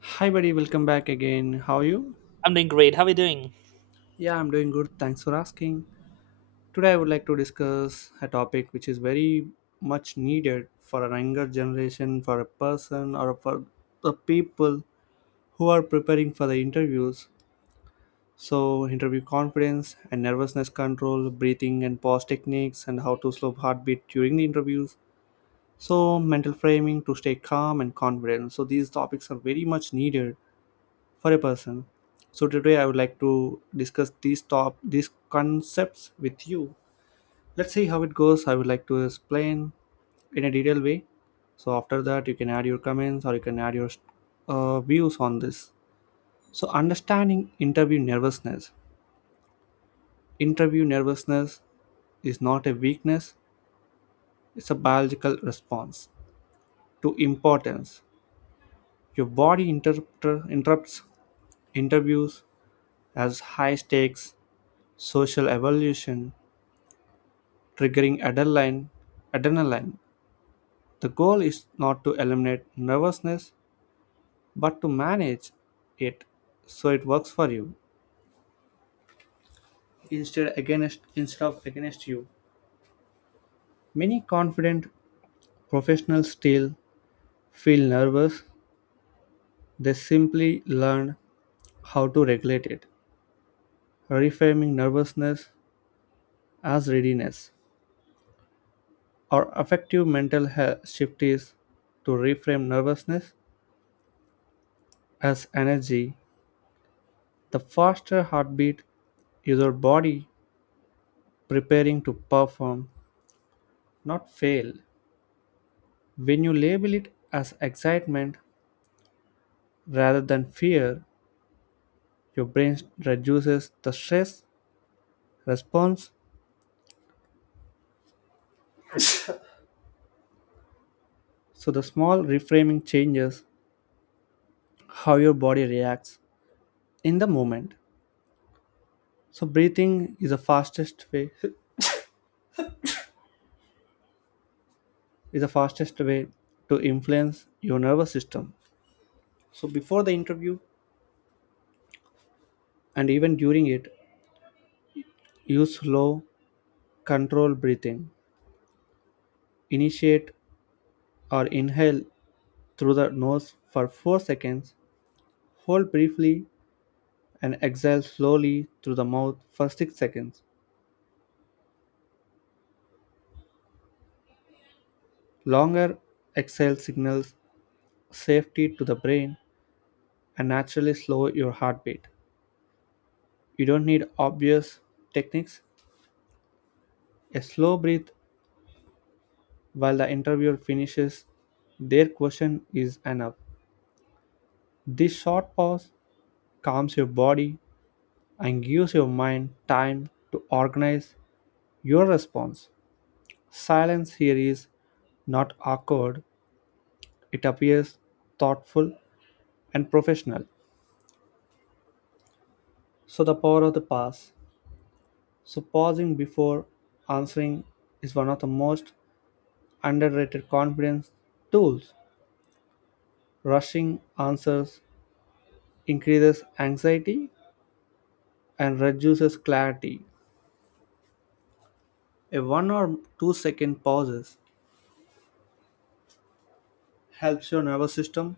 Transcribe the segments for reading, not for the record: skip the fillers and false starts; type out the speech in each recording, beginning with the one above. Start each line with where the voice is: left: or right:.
left: Hi, buddy, welcome back again. How are you?
right: I'm doing great. How are you doing?
left: Yeah, I'm doing good. Thanks for asking. Today, I would like to discuss a topic which is very much needed for a younger generation, for a person, or for the people who are preparing for the interviews. So, interview confidence and nervousness control, breathing and pause techniques, and how to slow heartbeat during the interviews. So, mental framing to stay calm and confident. So, these topics are very much needed for a person. So today I would like to discuss these concepts with you. Let's see how it goes. I would like to explain in a detailed way. So after that you can add your comments or you can add your views on this. So understanding interview nervousness. Interview nervousness is not a weakness, it's a biological response to importance. Your interrupts interviews as high stakes social evolution triggering adrenaline. Adrenaline. The goal is not to eliminate nervousness but to manage it so it works for you instead of against you. Many confident professionals still feel nervous. They simply learn how to regulate it, reframing nervousness as readiness. Our effective mental health shift is to reframe nervousness as energy. The faster heartbeat is your body preparing to perform, not fail. When you label it as excitement rather than fear, your brain reduces the stress response. So the small reframing changes how your body reacts in the moment. So breathing is the fastest way is the fastest way to influence your nervous system. So before the interview and even during it, use slow, controlled breathing. Initiate or inhale through the nose for 4 seconds, hold briefly, and exhale slowly through the mouth for 6 seconds. Longer exhale signals safety to the brain and naturally slow your heartbeat. You don't need obvious techniques. A slow breath while the interviewer finishes their question is enough. This short pause calms your body and gives your mind time to organize your response. Silence here is not awkward, it appears thoughtful and professional. So, the power of the pause. So, pausing before answering is one of the most underrated confidence tools. Rushing answers increases anxiety and reduces clarity. A 1 or 2 second pauses helps your nervous system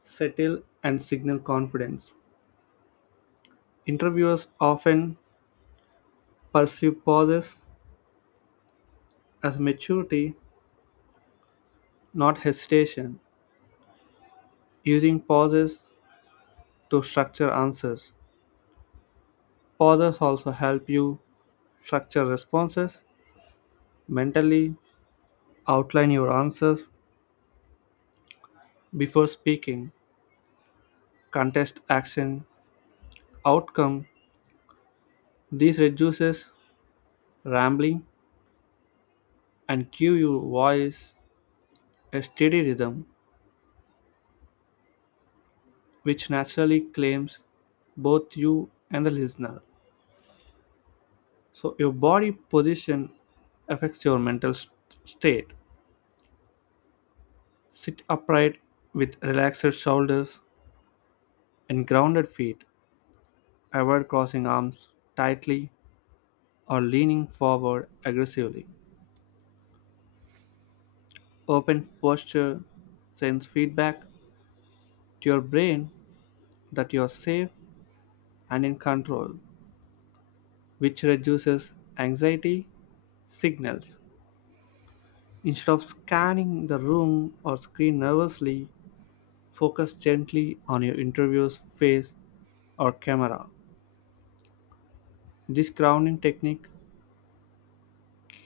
left: settle and signal confidence. Interviewers often perceive pauses as maturity, not hesitation. Using pauses to structure answers. Pauses also help you structure responses, mentally outline your answers before speaking, contest action, outcome. This reduces rambling and give your voice a steady rhythm which naturally claims both you and the listener. So your body position affects your mental state. Sit upright with relaxed shoulders and grounded feet. Avoid crossing arms tightly or leaning forward aggressively. Open posture sends feedback to your brain that you are safe and in control, which reduces anxiety signals. Instead of scanning the room or screen nervously, focus gently on your interviewer's face or camera. This grounding technique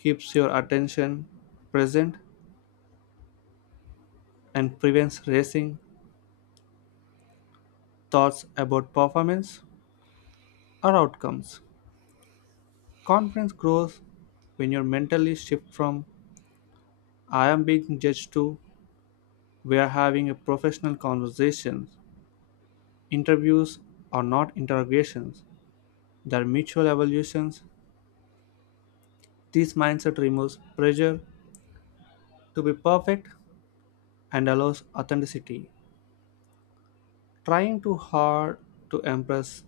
left: keeps your attention present and prevents racing thoughts about performance or outcomes. Confidence grows when you mentally shift from I am being judged to we are having a professional conversation. Interviews are not interrogations, they are mutual evolutions. This mindset removes pressure to be perfect and allows authenticity. Trying too hard to impress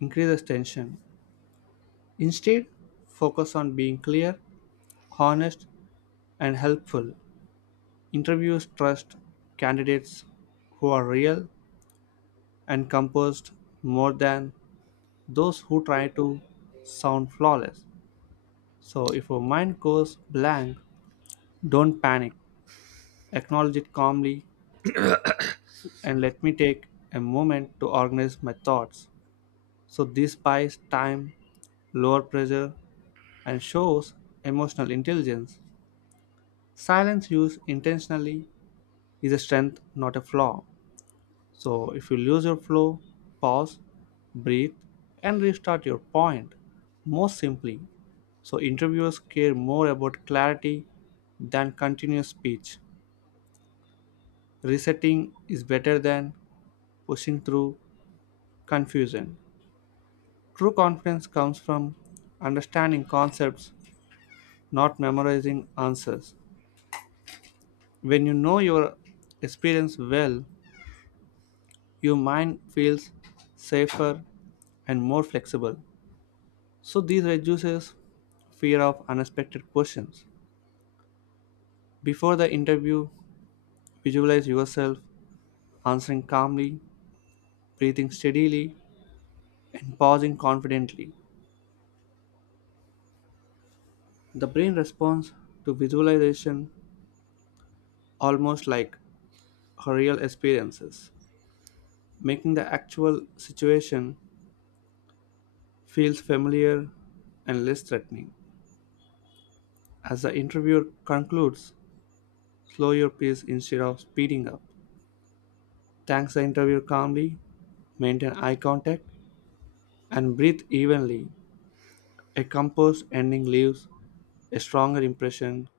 left: increases tension. Instead, focus on being clear, honest, and helpful. Interviews trust candidates who are real and composed more than those who try to sound flawless. So, if your mind goes blank, don't panic. Acknowledge it calmly and let me take a moment to organize my thoughts. So, this buys time, lower pressure, and shows emotional intelligence. Silence used intentionally is a strength, not a flaw. So if you lose your flow, pause, breathe, and restart your point. Most simply, so interviewers care more about clarity than continuous speech. Resetting is better than pushing through confusion. True confidence comes from understanding concepts, not memorizing answers. When you know your experience well, your mind feels safer and more flexible. So this reduces fear of unexpected questions. Before the interview, visualize yourself answering calmly, breathing steadily, and pausing confidently. The brain responds to visualization almost like her real experiences, making the actual situation feels familiar and less threatening. As the interviewer concludes, slow your pace instead of speeding up. Thanks the interviewer calmly, maintain eye contact, and breathe evenly. A composed ending leaves a stronger impression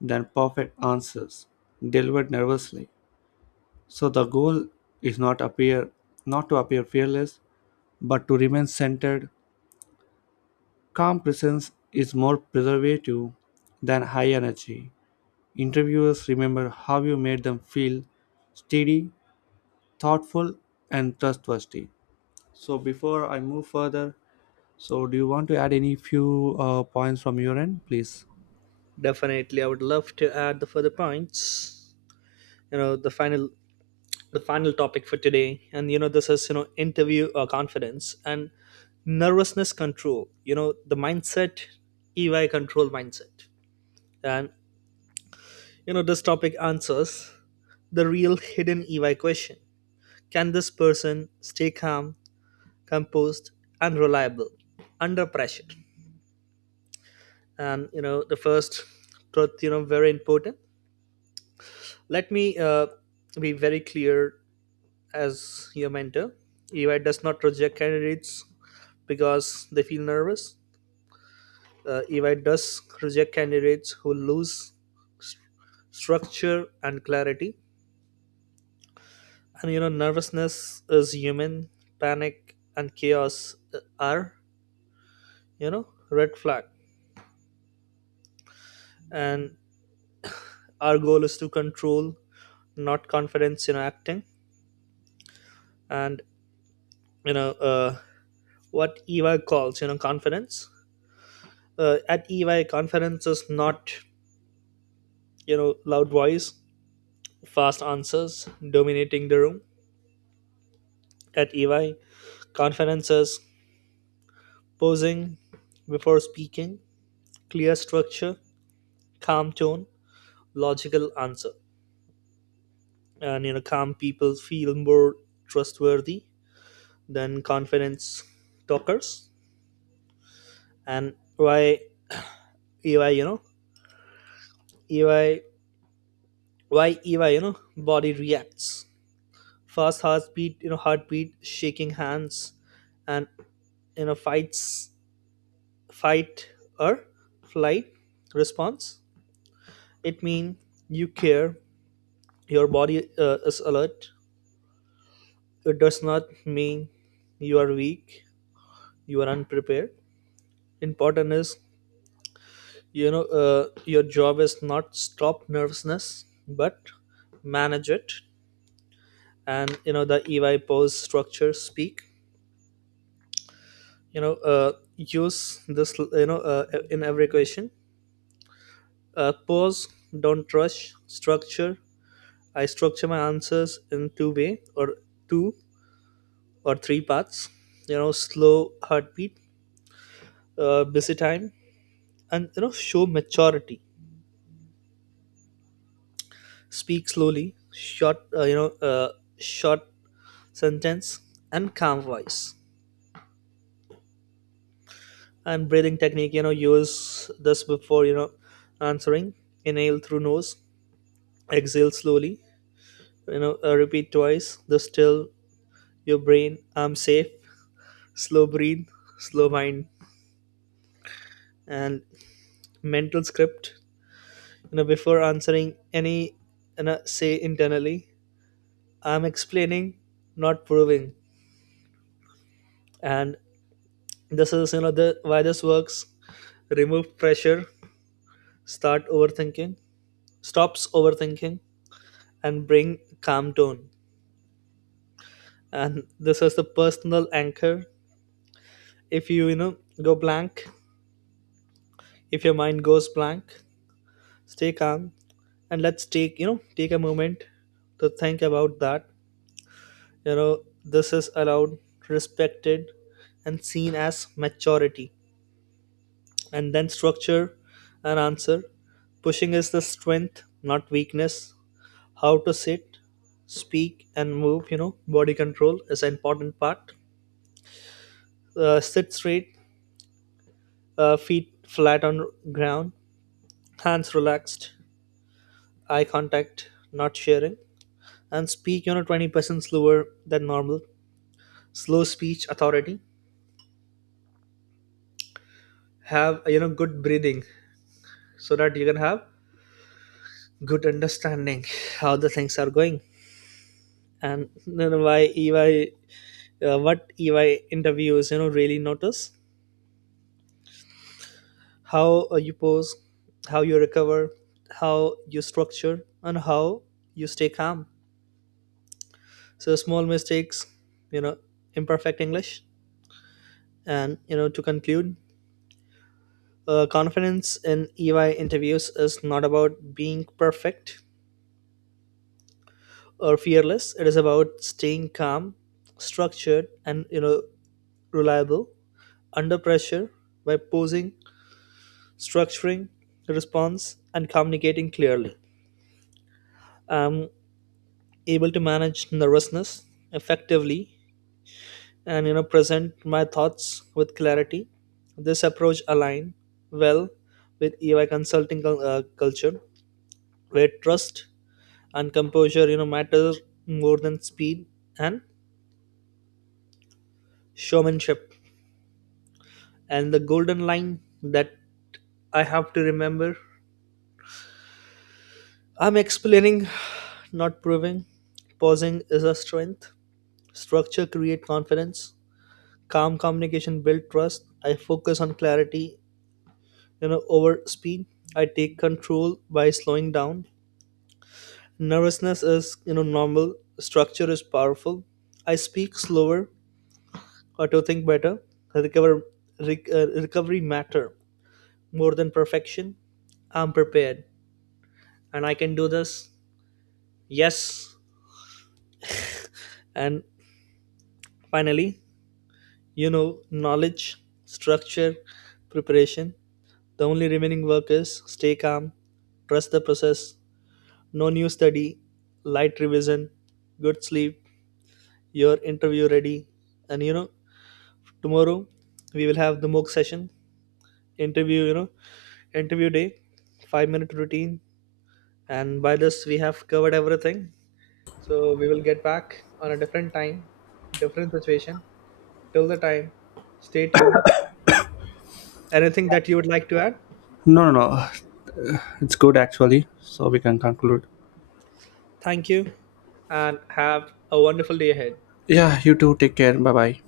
left: than perfect answers delivered nervously. So the goal is not to appear fearless, but to remain centered. Calm presence is more preservative than high energy. Interviewers remember how you made them feel steady, thoughtful, and trustworthy. So before I move further, so do you want to add any few points from your end, please?
right: Definitely, I would love to add the further points. The final topic for today, and this is interview confidence and nervousness control. The mindset, EY control mindset, and this topic answers the real hidden EY question: Can this person stay calm, composed, and reliable under pressure? And the first truth, very important. Let me be very clear as your mentor. EY does not reject candidates because they feel nervous. EY does reject candidates who lose structure and clarity. And nervousness is human. Panic and chaos are, red flag. And our goal is to control, not confidence in acting. And you know, uh, what EY calls, confidence at EY conferences, not loud voice, fast answers dominating the room. At EY conferences, posing before speaking, clear structure, calm tone, logical answer, and calm people feel more trustworthy than confidence talkers. And why EY, you know, EY, why EY, you know, body reacts. Fast heartbeat, shaking hands, and you know fights fight or flight response. It means you care, your body is alert. It does not mean you are weak, you are unprepared. Important is, you know uh, your job is not stop nervousness but manage it. And the EY: pose, structure, speak. Use this in every question. Pose, don't rush, structure. I structure my answers in two or three parts. Slow heartbeat, busy time, and show maturity. Speak slowly, short. Short sentence and calm voice. And breathing technique. Use this before answering. Inhale through nose, exhale slowly. Repeat twice. This till your brain: I'm safe. Slow breathe, slow mind, and mental script. Before answering any, say internally, I'm explaining, not proving. And this is the why this works. Remove pressure, start overthinking stops overthinking, and bring calm tone. And this is the personal anchor. If you you know go blank If your mind goes blank, stay calm, and let's take you know take a moment to think about that. You know this is allowed, respected, and seen as maturity. And then structure an answer. Pushing is the strength, not weakness. How to sit, speak, and move. Body control is an important part. Sit straight, feet flat on ground, hands relaxed, eye contact, not sharing. And speak 20% slower than normal. Slow speech authority. Have good breathing so that you can have good understanding how the things are going. And then why ey what EY interviews really notice: how you pose, how you recover, how you structure, and how you stay calm. So small mistakes, you know imperfect English. And to conclude, confidence in EY interviews is not about being perfect or fearless. It is about staying calm, structured, and reliable under pressure by posing, structuring the response, and communicating clearly. I'm able to manage nervousness effectively and present my thoughts with clarity. This approach align well with EY consulting culture where trust and composure matter more than speed and showmanship. And the golden line that I have to remember: I'm explaining, not proving. Pausing is a strength. Structure create confidence. Calm communication build trust. I focus on clarity, over speed. I take control by slowing down. Nervousness is, normal. Structure is powerful. I speak slower, auto think better. Recover, recovery matter more than perfection. I'm prepared and I can do this. Yes. And finally, knowledge, structure, preparation. The only remaining work is stay calm, trust the process, no new study, light revision, good sleep, your interview ready. And tomorrow we will have the mock session, interview, interview day, 5-minute routine. And by this, we have covered everything. So we will get back on a different time, different situation. Till the time, stay tuned. Anything that you would like to add?
left: No, no, no. It's good actually. So we can conclude.
right: Thank you and have a wonderful day ahead.
left: Yeah, you too. Take care. Bye bye.